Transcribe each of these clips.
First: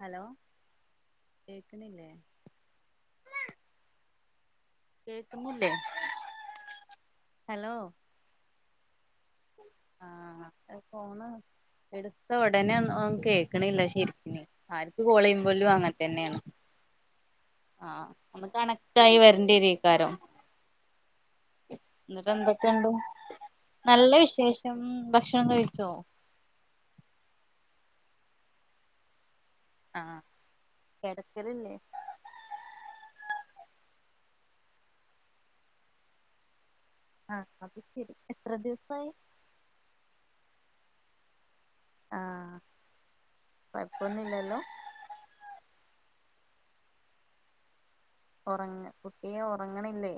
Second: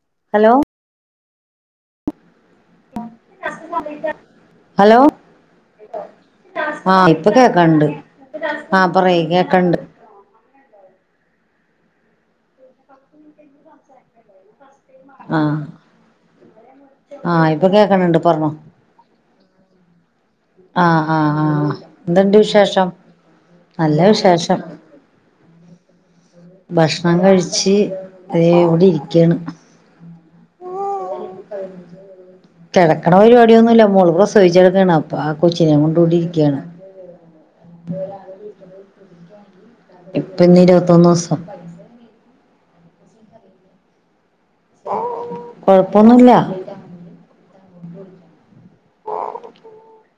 Hello കേക്ക്ണില്ലേ അ [unintelligible] hello കേക്കുന്നില്ലേ ആ ഇപ്പ ഹലോ കേക്കൺണ്ട് ആ പറയ് കേ കണ്ട് ആഹ് ഫോണ് എടുത്ത ഉടനെ ഒ ഒന്നും കേക്കണില്ല ശെരിക്കണ് ആര്ക്കു ആഹ് കോളെയ്യുമ്പലും അങ്ങനെ തന്നെണ് ആഹ് ഇപ്പൊ ആ കേക്കണണ്ട് ഒന്ന് പറഞ്ഞോ കണക്റ്റായി വെരണ്ടെരീകാരം ആ അ അ എന്തുണ്ട് വിശേഷം നല്ല വിശേഷം ഭക്ഷണം കഴിച്ചോ ഭക്ഷണം കഴിച്ച് ദേ ഇവിടെ ഇരിക്കാണ് ആ കെടക്കലില്ലേ കെടക്കണ പരിപാടിയൊന്നും ഇല്ല മോള് പ്രസവിച്ച് കെടക്കാണ് അപ്പ ആഹ് കൊച്ചിനേം കൊണ്ട് ഇവിടെ ഇരിക്കാണ്. ആഹ് അത് ശരി എത്ര ദിവസായി മുന്നോസം കൊയപ്പൊന്നുല്ല കൊഴപ്പൊന്നുല്ല ഒറങ്ങ് കുട്ടിയേ ഒറങ്ങണില്ലേ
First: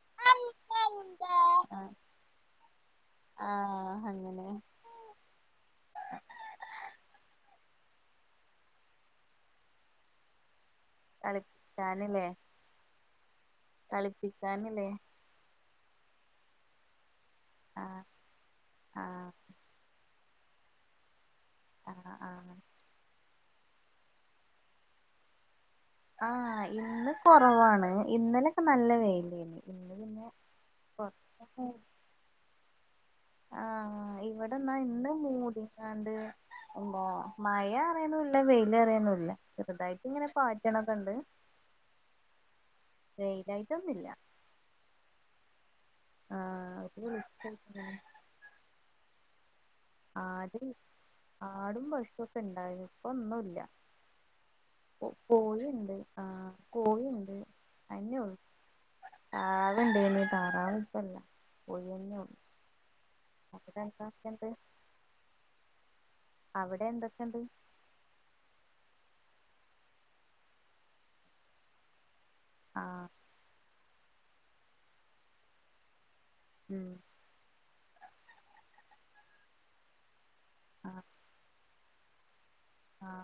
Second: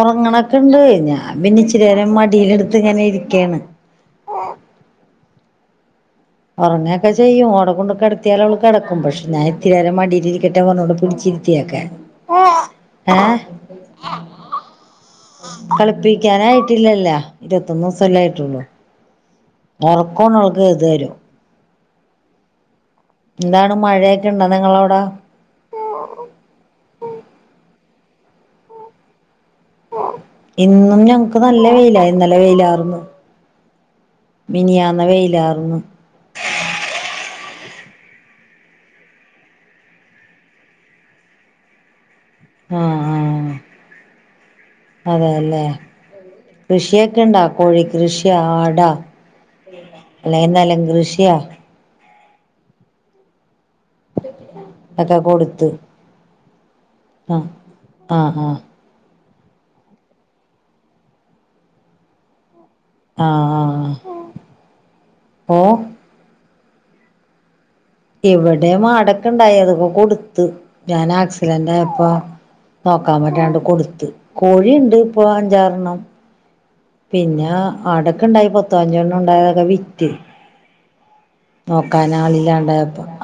ഒറങ്ങണക്കെണ്ട് ഞാൻ പിന്നെ ഇച്ചിരിനേരം മടിയിലെടുത്ത് ഇങ്ങനെ ഇരിക്ക്യാണ് അങ്ങനെ ഒറങ്ങയൊക്കെ ചെയ്യും ഓട കൊണ്ട് കിടത്തിയാൽ അവൾ കിടക്കും പക്ഷെ ഞാൻ ഇത്തിരി നേരം മടിയിലിരിക്ക ട്ടെ കൊണ്ടോണ്ട് പിടിച്ചിരിത്തിയേക്കാ ഏഹ് കളിപ്പിക്കാന് ലേ കളിപ്പിക്കാൻ ആയിട്ടില്ലല്ല ആഹ് ഇരുവത്തൊന്നൂസല്ലേ ആയിട്ടുള്ളൂ ആഹ് ഒറക്കും [unintelligible] ആ ആ എന്താണ് മഴയൊക്കെയുണ്ടോ നിങ്ങളവിടെ ആ ഇന്ന് കുറവാണ് ഉം ഇന്നലെ ഒക്കെ നല്ല വെയില് യ്ന്നെ ഇന്നും ഞങ്ങൾക്ക് നല്ല വെയിൽ ഇന്നാ ലെ വെയിലർന്നു ആ ഇവിടെ ന്നാ ഇന്ന് മൂടി വെയിലാർന്നു കാണ്ട് എ ന്താ മഴ അറിയുന്നുമില്ല വെയില് അറിയുന്നുമില്ല ചെറുതായിട്ട് ഇങ്ങനെ പാറ്റണതുണ്ട് ആ ആ ആ അതേ അല്ലെ ആഹ് കൃഷി ഒരു ഒക്കെ ഇണ്ടോ കോഴി വെളിച്ചങ്ങനെ കൃഷിയൊ ആടോ അല്ലെങ്കിൽ നെലം കൃഷിയൊ ഉണ്ടായിരുന്നു ഇപ്പോ ഒന്നും ഇല്ല അതാ കൊടുത്ത് ആഹ് കോഴിണ്ട് ആ ആ ആ ആടുണ്ടയ്നി താറാവ് ഇപ്പോ ഇല്ല കോഴി തന്നെ ഉള്ളു ആ ആ ആ ഓ അവിടെ എന്തൊക്കെയുണ്ട് ഇവിടെ മാടൊക്കെ ഇണ്ടായി അതൊക്ക കൊടുത്ത് ഞാൻ ആക്സിഡന്റ് ആയപ്പോ ആഹ് നോക്കാൻ പറ്റാണ്ട് കൊടു കോഴിയുണ്ട് ഇപ്പോ അഞ്ചാറെണ്ണം ഉം പിന്നെ ആടൊക്കെ ഇണ്ടായി പത്ത്, പതിനഞ്ചു എണ്ണം ഉണ്ടായത് ഒക്കെ വിറ്റ് അ നോക്കാൻ ആളില്ലാണ്ട് ആ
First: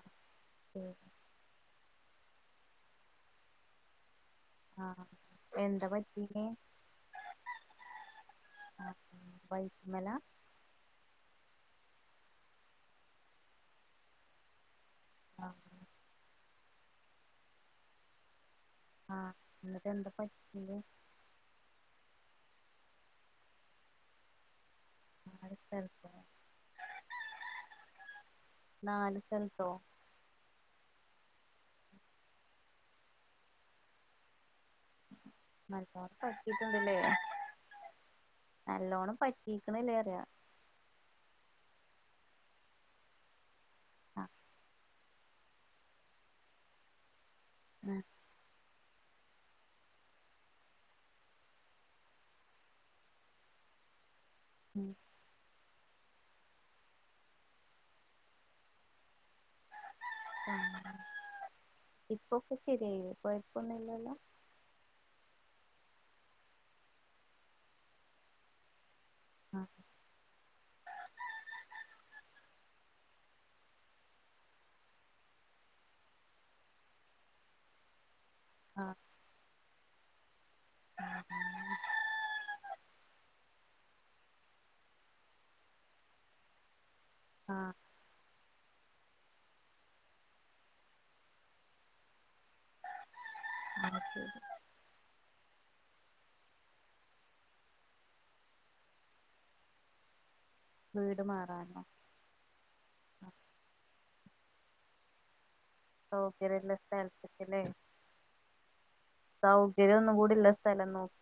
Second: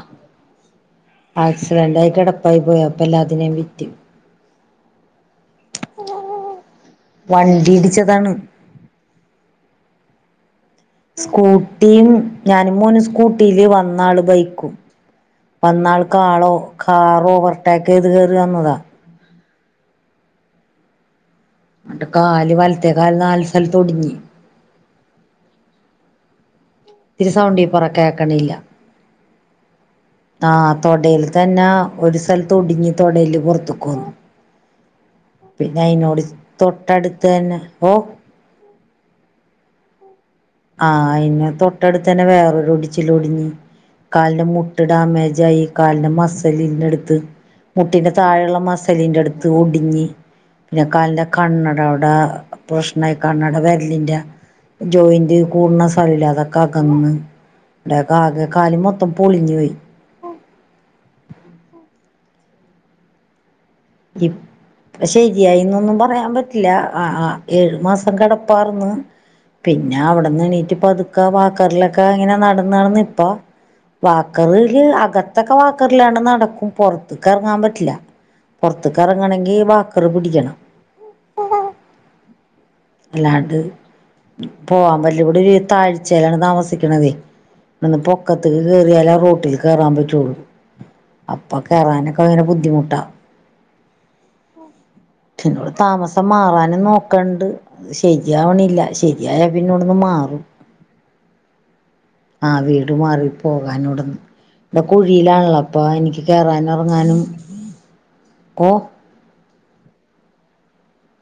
ആക്സിഡന്റ് ആയി കിടപ്പയിപോയപ്പോ എല്ലാറ്റിനേം വിറ്റ് ആ എന്താ പറ്റിനേ വണ്ടി ഇടിച്ചതാണ് വൈറ്റ്മല സ്കൂട്ടിയും ഞാനും മോനും സ്കൂട്ടിയില് വന്നാള് ബൈക്കും ആഹ് വന്നാൾക്ക് ആളോ കാറ് ഓവർ ടേക്ക്യ്ത് കേറി വന്നതാ എന്നിട്ട് എന്ത പറ്റിയെ എന്നിട്ട് കാല് വലത്തെ കാല് നാല് സ്ഥലത്ത് ഒടിഞ്ഞ് അടുത്ത അലക്കണം ഇത്തിരി സൗണ്ടി പറ കേക്കണില്ല എന്തോ ആ തോടെല് തന്ന ഒരു സ്ഥലത്ത് ഒടിഞ്ഞ് തോടെല്ല് പൊറത്തേക്ക് വന്ന് നല്ലൊണം പറ്റീട്ട്ണ്ടല്ലെ തൊട്ടടുത്ത് തന്നെ ഓ നല്ലോണം പറ്റിക്ക്ണെല്ലെറിയാ ആ അയിന്റെ തൊട്ടട്ത്തെന്നെ വേറെ ഒരു ഒടിച്ചില് ഒടിഞ്ഞ് ആഹ് കാലിന്റെ മുട്ട് ഡാമേജ് ആയി കാലിന്റെ മസിലിന്റട് ത്ത് ഉം മുട്ടിന്റെ താഴെള്ള മസി ലിന്റെട്ത്ത് ഒടിഞ്ഞ് പിന്ന കാലിന്റെ കണ്ണടവ്ടെ പ്രശ്‌നായി കണ്ണട വെരലി ന്റെ ഉം ജോയിന്റ് കൂട്ണ [unintelligible] അതൊക്കെ അകന്ന് ടെക്കെ ആകെ കാല് മൊത്തം പൊളിഞ്ഞ് പോയി [inaudible] അ ഇപ്പൊ ഒക്കെ ശെരിയായി കൊഴ ഇപ്പ ശെരിയായിന്നൊ ഒന്നും പറയാൻ പറ്റില്ല അ ആ ഏഴ് മസം കെടപ്പാർന്ന് ആഹ് പിന്ന അവിട്ന്ന് എണീറ്റ് പതുക്ക വാ ക്കറിലൊക്കെ ഇങ്ങനെ നട നടന്നിപ്പോ വാക്കറില് അകത്തൊക്കെ വാക്കറിലാണ് നടക്കും പൊറത്ത്ക്ക് എ റങ്ങാൻ പറ്റില്ല ആഹ് പൊറത്ത്ക്ക് എറങ്ങാണെങ്കി വാക്ക് ക്കറ് പിടിക്കണം അല്ലാണ്ട് പോവൻ പറ്റില്ല ഇവിടൊരു താഴ്ചേലാണ് താമസിക്കണത് ആഹ് ആഹ് ഇവിട്ന്ന് പൊക്ക ത്ത്ക്ക് കേറിയാല റോട്ടിൽ കേറാൻ പറ്റുള്ളൂ. അപ്പോ കേറാനൊക്കെ ഭയങ്കര ബുദ്ധിമുട്ടാ. അത് ശരി പിന്നവിടെ താമസം മാറാനും നോക്കണ്ട്. ശെരിയാവണില്ല ശെരിയായ പിന്നിവിടുന് മാറും. വീട് മാറാനോ ആ വീട് മാറി പോവാനിവിട്ന്ന് ഇവ്ടെ കുഴിയിലാല്ലോ. അപ്പോ എനിക്ക് സൗകര്യള്ള കേറാനും എറങ്ങാനും സ്ഥലത്ത്ക്കല്ലേ ഓ കര്യം ഒന്നും കൂടി ഇള്ള സ്ഥലം നോക്ക്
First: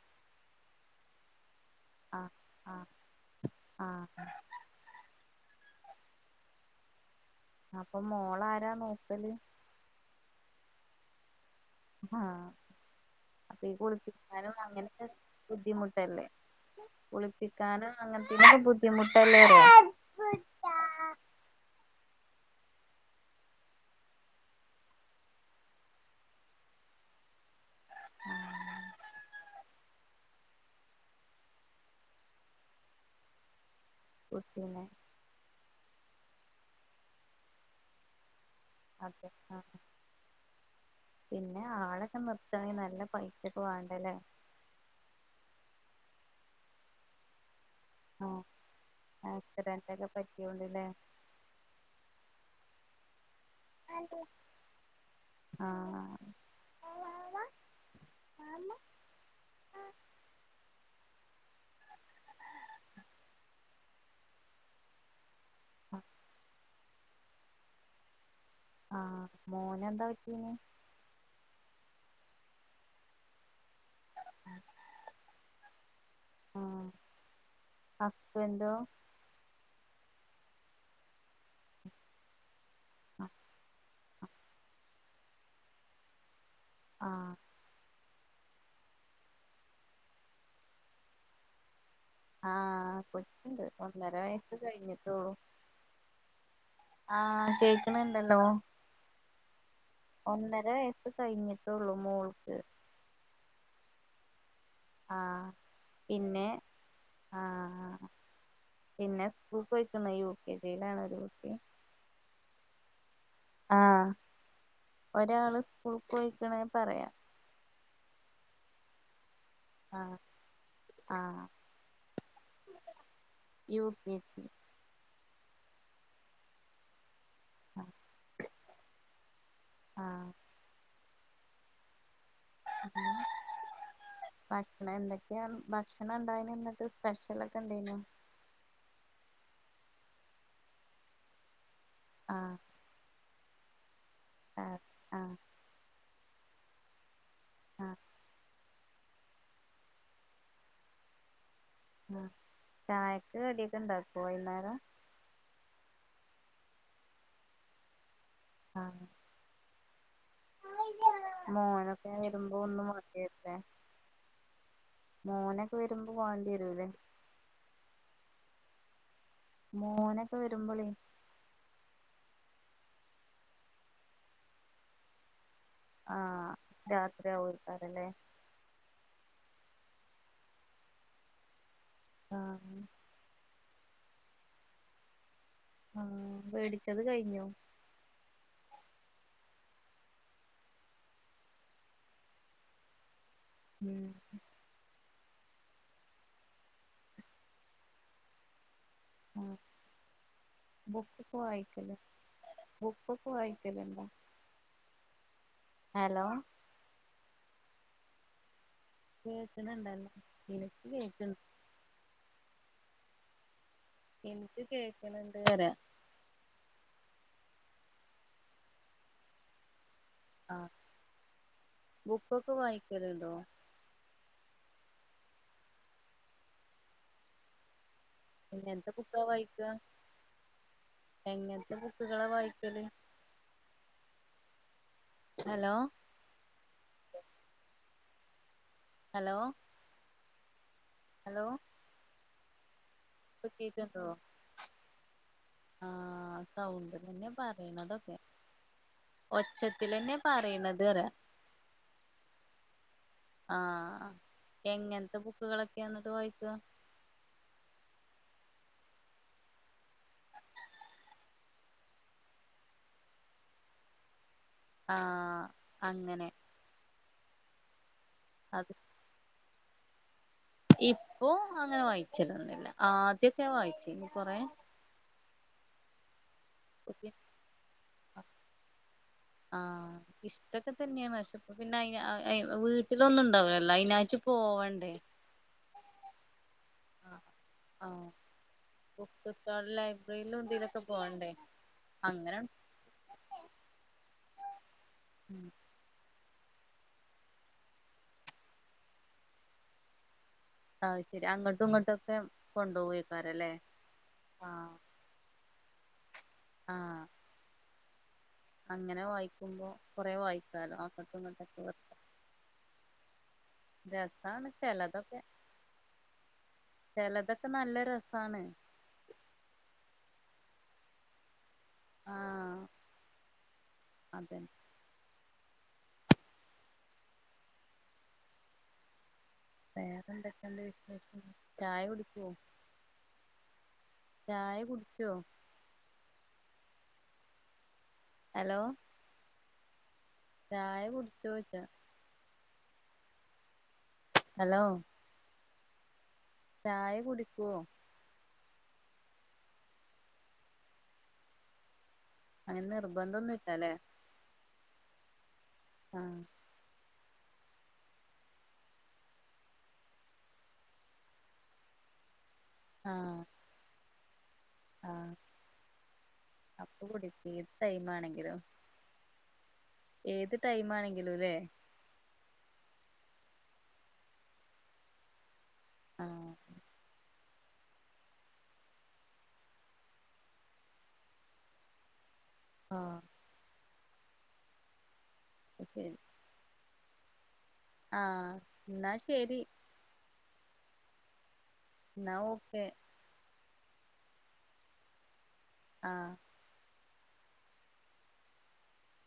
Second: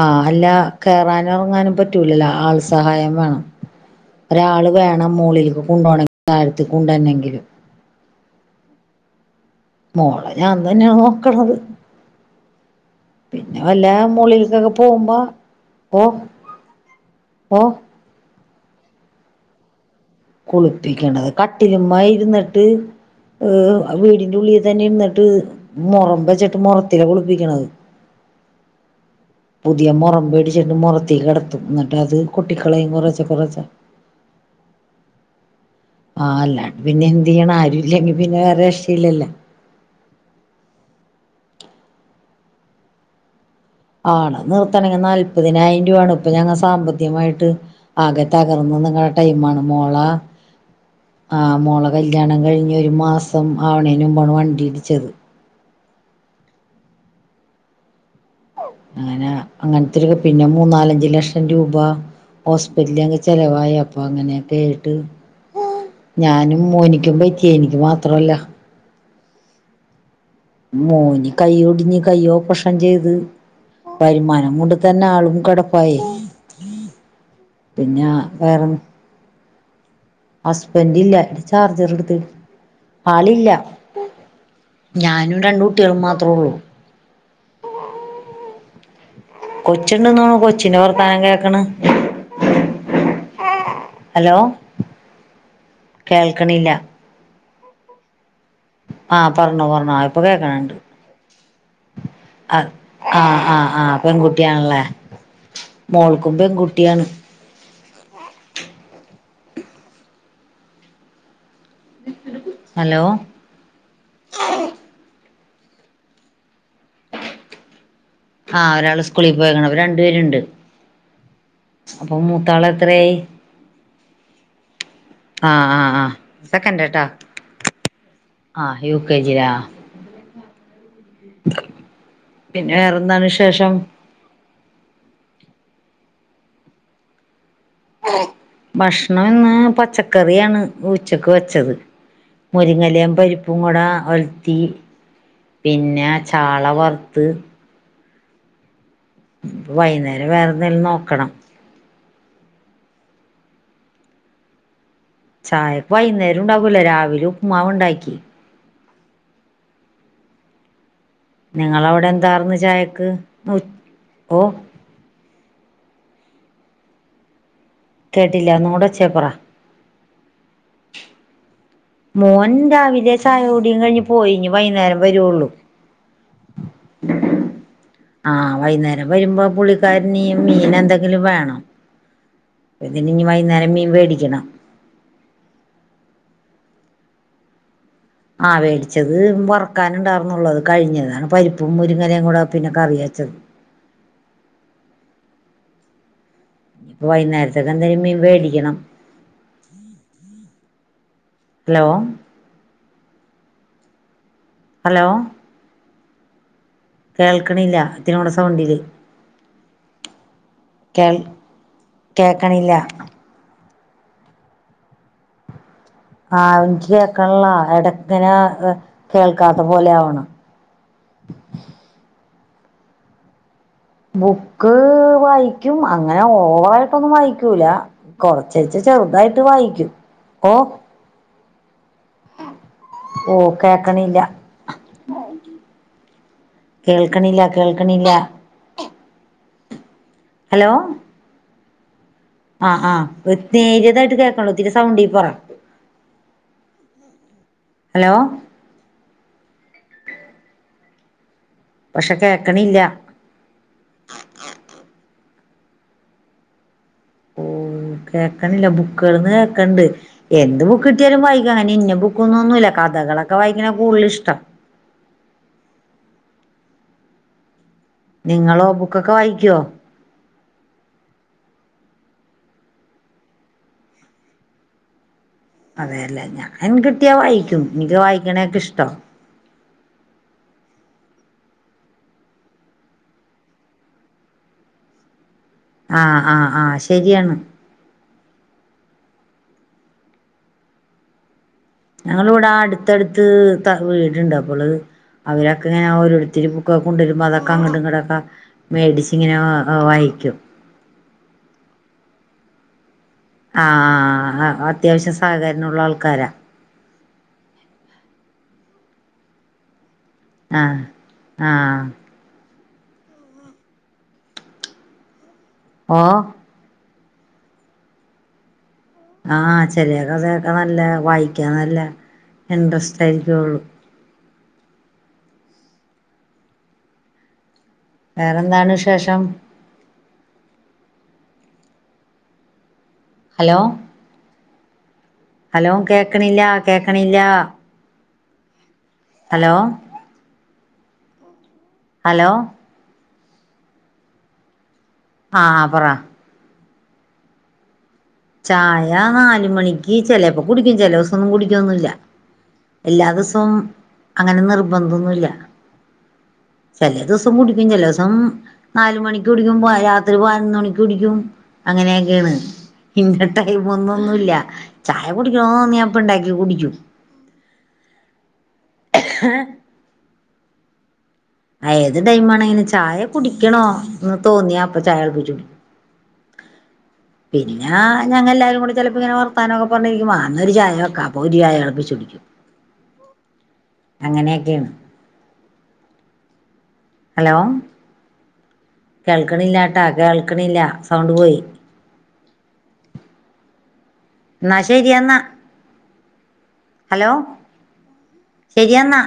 ആ അല്ലാ കേറാനും എറങ്ങാനും പറ്റൂലല്ലോ ആഹ് ആൾ ആഹ് സഹായം വേണം. ആഹ് ഒരാള് വേണം മോളിൽ കുണ്ടോണം കാലത്ത് കുണ്ടെര് ണെങ്കില് അപ്പോ മോളാ ആരാ നോക്കല്? മോളെ ഞാൻ തന്നെ നോക്കണത്. ആ പിന്നെ അപ്പോ ഈ വല്ല കുളിപ്പിക്കാനും മോളിലേക്കൊക്കെ അങ്ങനൊക്കെ പോകുമ്പോ ഓ ബുദ്ധിമുട്ടല്ലേ ഓ കുളിപ്പിക്കാനും അങ്ങന [unintelligible] ബുദ്ധിമുട്ടല്ലേ? കുളിപ്പിക്ക്ണേ കട്ടിലിമ്മേ ഇര്ന്ന് അഅ് വീടിൻ്റെ ഉള്ളിൽ വെച്ചന്നെ ഇര്ന്നട്ട് മൊറം വെച്ചിട്ട് മൊറത്തിലാ കുളിപ്പിക്ക്ണത്. ആഹ് പുതിയ മൊറം വേടിച്ചിട്ട് മൊറത്തില് കെടത്തും. എന്ന്ട്ടത് കൊട്ടിക്കളയും കൊറേശ്ശെ കൊറേശ്ശെ. കുട്ടിനെ ആ അല്ലാണ്ടെ പിന്നെ എന്തിയ്യണം ആരും ഇല്ലെങ്കി പിന്നെ അതേ രക്ഷയില്ലല്ലോ അഹ് പിന്നെ ആളൊക്കെ നിർത്തണ [unintelligible] നല്ല പൈ ആളെ നിർത്തണങ് നാല്പ്പതിനായിര രൂ വൊണ് ഇപ്പ ഞങ്ങള് സാമ്പത്തികമായിട്ട് ആകെ ആഹ് തകർന്ന് നിന്ന്ങ്ങ [unintelligible] ടൈം ആണ് ആക്സിഡന്റ് മോള ഒക്കെ പറ്റിയോണ്ട്ല്ലേ ആഹ് മോളെ കല്യാണം കഴിഞ്ഞ് ഇമ്മാസ് ആവ്ണേണ്ട് മുൻപാണ് വണ്ടി ഇടിച്ചത് ആഹ് അങ്ങനെ അങ്ങൻത്തൊര് പിന്നെ മൂന്നാലഞ്ച് ലക്ഷം രൂപ ഹോസ്പിറ്റ് ല് ഞങ്ങൾക്ക് ചെലവായി അപ്പോ അങ്ങനെ ക്കേട്ട് ഞാനും മോന്- യ്ക്കും പറ്റി എനിക്ക് മാത്രല്ല അഹ് മോന് എന്താ പറ്റ്- മോന് കൈയ്യൊടിഞ്ഞ് ഇഞ്ഞ് കൈയ്യോപ്രഷം ചെയ്ത് വരുമാനും കൊണ്ട് തന്നെ ആളും കെടപ്പായി ആഹ് പിന്നെ വേറെ ഹസ്ബന്റോ ഹസ്ബൻ്റ് ഇല്ല ഇൻ്റെ ചാർജറ് എടുത്ത് ആളില്ല ഞാനും രണ്ട് കുട്ട്യേളും മാത്രൊള്ളു അ കൊച്ചുണ്ടുന്ന് തോന്നണ് കൊച്ചിൻ്റെ വർത്താനം കേൾക്കണ് ആ കൊച്ചുണ്ട് ഹലോ ഒന്നരവയസ് കഴിഞ്ഞിട്ടൊള്ളു കേൾക്കണില്ല ആ കേൾക്കിണില്ലല്ലോ ആ പറഞ്ഞോ പറഞ്ഞോ ഇപ്പോ കേക്കണണ്ട് വയസ്സ് കഴിഞ്ഞിട്ടുള്ളൂ മോൾക്ക് അ അ ആ പെണ്കുട്ടി അ പിന്നെ പെൺകുട്ടിയാണ് അ ആ പിന്നെ സ്ക്കൂളിൽ പോയ്ക്കാണ് യു കെ ജി യിലാണ് ഹലോ ആ ഒരാള് സ്കൂളിൽ പേയ്ക്ക്ണ് പറയാം അ ഒരാള് സ്‌കൂളി- പോയിരിക്കണ് അവര് രണ്ട് ആഹ് പേരുണ്ട് ആഹ് അപ്പോ മൂത്താള് എത്രേയി യു കെ ജി അ അ ആ സെക്കൻ്റ് ട്ടാ ആഹ് അ യു കെ ജി ലാ [inaudible] വേറെന്താണ് വിശേഷം വാക്ക്ണേ എന്തക്കയാം ബാക്കി ഇന്ന് എന്തായേന് ഇന്നത്ത സ്പെഷ്യലായ് ബഷ്‌ണം ഇന്ന് പച് ച്ചക്കറി ആണ് ഉച്ചക്ക് വെച്ചത്. ആഹ് മുരിങ്ങലേം പരിപ്പു ഉപ്പും കൂടാ ഒൽത്തി ആഹ് ആഹ് പിന്ന ചാള വറ്ത്ത് ആഹ് ഇപ്പം വയ്യ്ന്നേരം വേറെ എന്തെങ്കിലും നോക്കണം ആഹ് ചായക്ക് കടിഅക്ക ഒണ്ടാക്കോ വയ്യ്നേരം ചായ പ്പൊ വയ്യ്ന്നേരോം ഒണ്ടാക്കൂല രാവിലെ ഉപ്പ്മാവ് ഒണ്ടാക്കി ആഹ് നിങ്ങളവിടെ മോനൊക്കെ എന്താർന്ന് വരുമ്പോ ഒന്നും ചായക്ക് വാക്കര്തേ. ഓ മോനക്ക വരുമ്പം വണ്ടി എ [unintelligible] കേട്ടില്ല ഒന്നൂട ചേർപറ മോനക്ക വരുമ്പളേ മോൻ രാവിലെ ചായ കുടീം കഴിഞ്ഞ് പോയി ഇനി വയ്യ്ന്നേരം വരോള്ളു. ആഹ് രാത്രി ആവോര് അതല്ലെ ആ വൈകുന്നേരം വരുമ്പോ പുള്ളിക്കാരനീ മീന് എന്തങ്കിലും വേണം ആഹ് ഇന്ന്ന്നി മീ വയ്യ്ന്നേരം മീവ് ഇത് വേടിക്കണം ആഹ് വേടിച്ചത് കഴിഞ്ഞോ ആഹ് വേടിച്ചത് വറ് ക്കാനുണ്ടാർന്നൊള്ളത് കഴിഞ്ഞ് [unintelligible] പരിപ്പും മുരിങ്ങലേം കൂട പിന്ന കറിവച്ചത്. [unintelligible] ഇനിപ്പോ വയ്യ്ന്നേരത്തേക്കെന്തെലും മീൻ വേടിക്കണം ആ ബുക്കൊക്ക ഹലോ വായിക്കുല്ലേ ബുക്കൊക്ക വായിക്കലൊണ്ടാ? ഹലോ ഹലോ കേൾക്കണില്ല ഇത്ത്‌രീം കൂടെ സൗണ്ടില് കേക്കണൊണ്ടല്ലാ എന്ക്ക് കേൾ കേക്കണ് കേക്കണില്ല എന്ക്ക് കേക്കണ്‌ണ്ട് പറയാ ആ എനിക്ക് കേക്കണില്ലാ എടക്കനെ അ കേൾക്കാത്ത പോലെ ആവണ്. ആ ബു ബുക്ക് വായിക്കലുണ്ടോ ബുക്ക് വായിക്കും അങ്ങന ഓവറായിട്ടൊന്നും വായിക്കൂല. കൊറച്ച് എച്ച് എങ്ങനത്തെ ബുക്കാ ചെറുതായിട്ട് വായിക്ക വായിക്കും. ഓ എങ്ങനത്തെ ബുക്കുകളാ വായിക്കല് ഓ കേക്കണില്ല അഹ് ഹലോ കേൾക്കണില്ല കേൾ കണില്ല ഹലോ ഹലോ ഹലോ ആ ആ ഇപ്പം കേക്കണുണ്ടോ? പറ ആ സൗണ്ടി തന്നെയാ ഹലോ പറയുന്നതൊക്കെ. ഒച്ചത്തിലന്നെ പറയണത് പക്ഷെ കേക്കണില്ല ആ, എങ്ങനത്തെ കു ബുക്കുകൾ ഒക്കെ എന്നത് വായിക്കുക ഓ കേൾക്കണില്ല ബുക്കുകളെന്ന് കേക്കണുണ്ട് എന്ത് ബുക്ക് കിട്ടിയാലും വായിക്കും, അങ്ങനെ ഇന്ന ബുക്കെന്നൊന്നുമില്ല കഥകളൊക്കെ വായിക്കണ കൂടുതലിഷ്ടം. ആ, അങ്ങനെ നിങ്ങളോ ബുക്ക് ഒക്കെ വായിക്കുവോ? ഇപ്പോ അങ്ങനെ വായിച്ചിരുന്നില്ല, ആദ്യോക്കേ വായിച്ചിരുന്നു കൊറേ അതെ അല്ലേ ഞ ൻ കിട്ടിയ വായിക്കും എനിക്ക്. വായിക്കണയക്കെ ഇഷ്ടവാ ആഹ് ഇഷ്ടൊക്കെ തന്നെയാണ് പക്ഷെ അപ്പൊ പിന്നെ ആയി അ വീട്ടിലൊന്നുണ്ടാവില്ലൊ അയിനായിട്ട് പോവണ്ടേ. ആ ആ ആ ശരിയാണ് ആഹ് ബുക്ക് സ്റ്റാളില്, ലൈബ്രറില് എന്തെലുവൊക്കെ പോവണ്ടേ അങ്ങനെ ഞങ്ങളിവിടെ അടുത്തടുത്ത് ത വീടുണ്ട് അപ്പള്, ഉം അവരൊക്കെ ഇങ്ങനെ ഓരോ രുത്തരും കൊണ്ടുവരുമ്പോ അതൊക്കെ അങ്ങോട്ടും ഇങ്ങോട്ടും ഒക്കെ മേടിച്ചു ഇങ്ങനെ അ വായിക്കും അതുശെരി അങ്ങോട്ടുമിങ്ങോട്ടു ഒക്കെ കൊണ്ടുപോവേം ആ ആ അത്യാവശ്യ സാധ നുളള ആൾക്കാരാ ആഹ് അങ്ങനെ വായിക്കുമ്പോ കുറെ വായിക്കാലോ ആഹ് അങ്ങോട്ടും ഇങ്ങോട്ടൊക്കെ ആഹ് രസാണ് ചെലതൊക്കെ ഓ ചെലതൊക്കെ നല്ല രസാണ് ആ ചിലതൊക്കെ കേക്കാൻ നല്ല വ കേൾക്കാൻ നല്ല ഇൻട്രസ്റ്റ് ആയിരിക്കുള്ളു അതെ വേറെന്താണ് വിശേഷം വേറെ എന്തൊക്കെയുണ്ട് വിശേഷം ചായ കുടിച്ചോ ഹലോ ചായ കുടിച്ചോ ഹലോ കേൾക്കണില്ല കേൾക്കണില്ല ഹലോ ഹലോ ചായ കുടിച്ചോച്ച ഹലോ ഹലോ ആ പറ ചായ കുടിക്കോ ചായ നാലുമണിക്ക് ചിലപ്പോ കുടിക്കും ചില ദിവസം ഒന്നും കുടിക്കൊന്നുമില്ല അങ്ങനെ എല്ലാ ദിവസവും നിർബന്ധൊന്നുല്ലല്ലേ അങ്ങനെ നിർബ നിർബന്ധമൊന്നുമില്ല അ ചില ദിവസം കുടിക്കും ചില ദിവസം നാല് മണിക്ക് കുടിക്കും രാത്രി പതിനൊന്ന് മണിക്ക് കുടിക്കും അങ്ങനെക്കെയാണ് ഇന്ന ടൈമൊമൊന്നുല്ല അ കുടിക്കും അപ്പോ കുടിക്കും ഏത് ടൈമാണെങ്കിലും ഏത് ടൈമാണേ ആ ഏത് ടൈമാണെങ്കിലും ച ചായ കുടിക്കണം എന്ന് തോന്നിയാ അപ്പോ ചായ കുചും ആഹ് പിന്നാ ഞങ്ങളെല്ലാം കൂടെ ചിലപ്പോ വർത്തമാനമൊക്കെ പറഞ്ഞു കൊണ്ടിരിക്കുമ്പോ അന്നരം ഒരു ചായ ഒരു ചായ തിളപ്പിച്ചു കുടിക്കും ആ അങ്ങനെയൊക്കെയാണ് [unintelligible] ഹലോ ആ കേൾക്കണില്ലാട്ടോ കേൾ കേൾക്കണില്ല സൗണ്ട് പോയി എന്നാ ഓകേ എന്നാ ശരി എന്നാ ആ ഹലോ ശരിയെന്നാ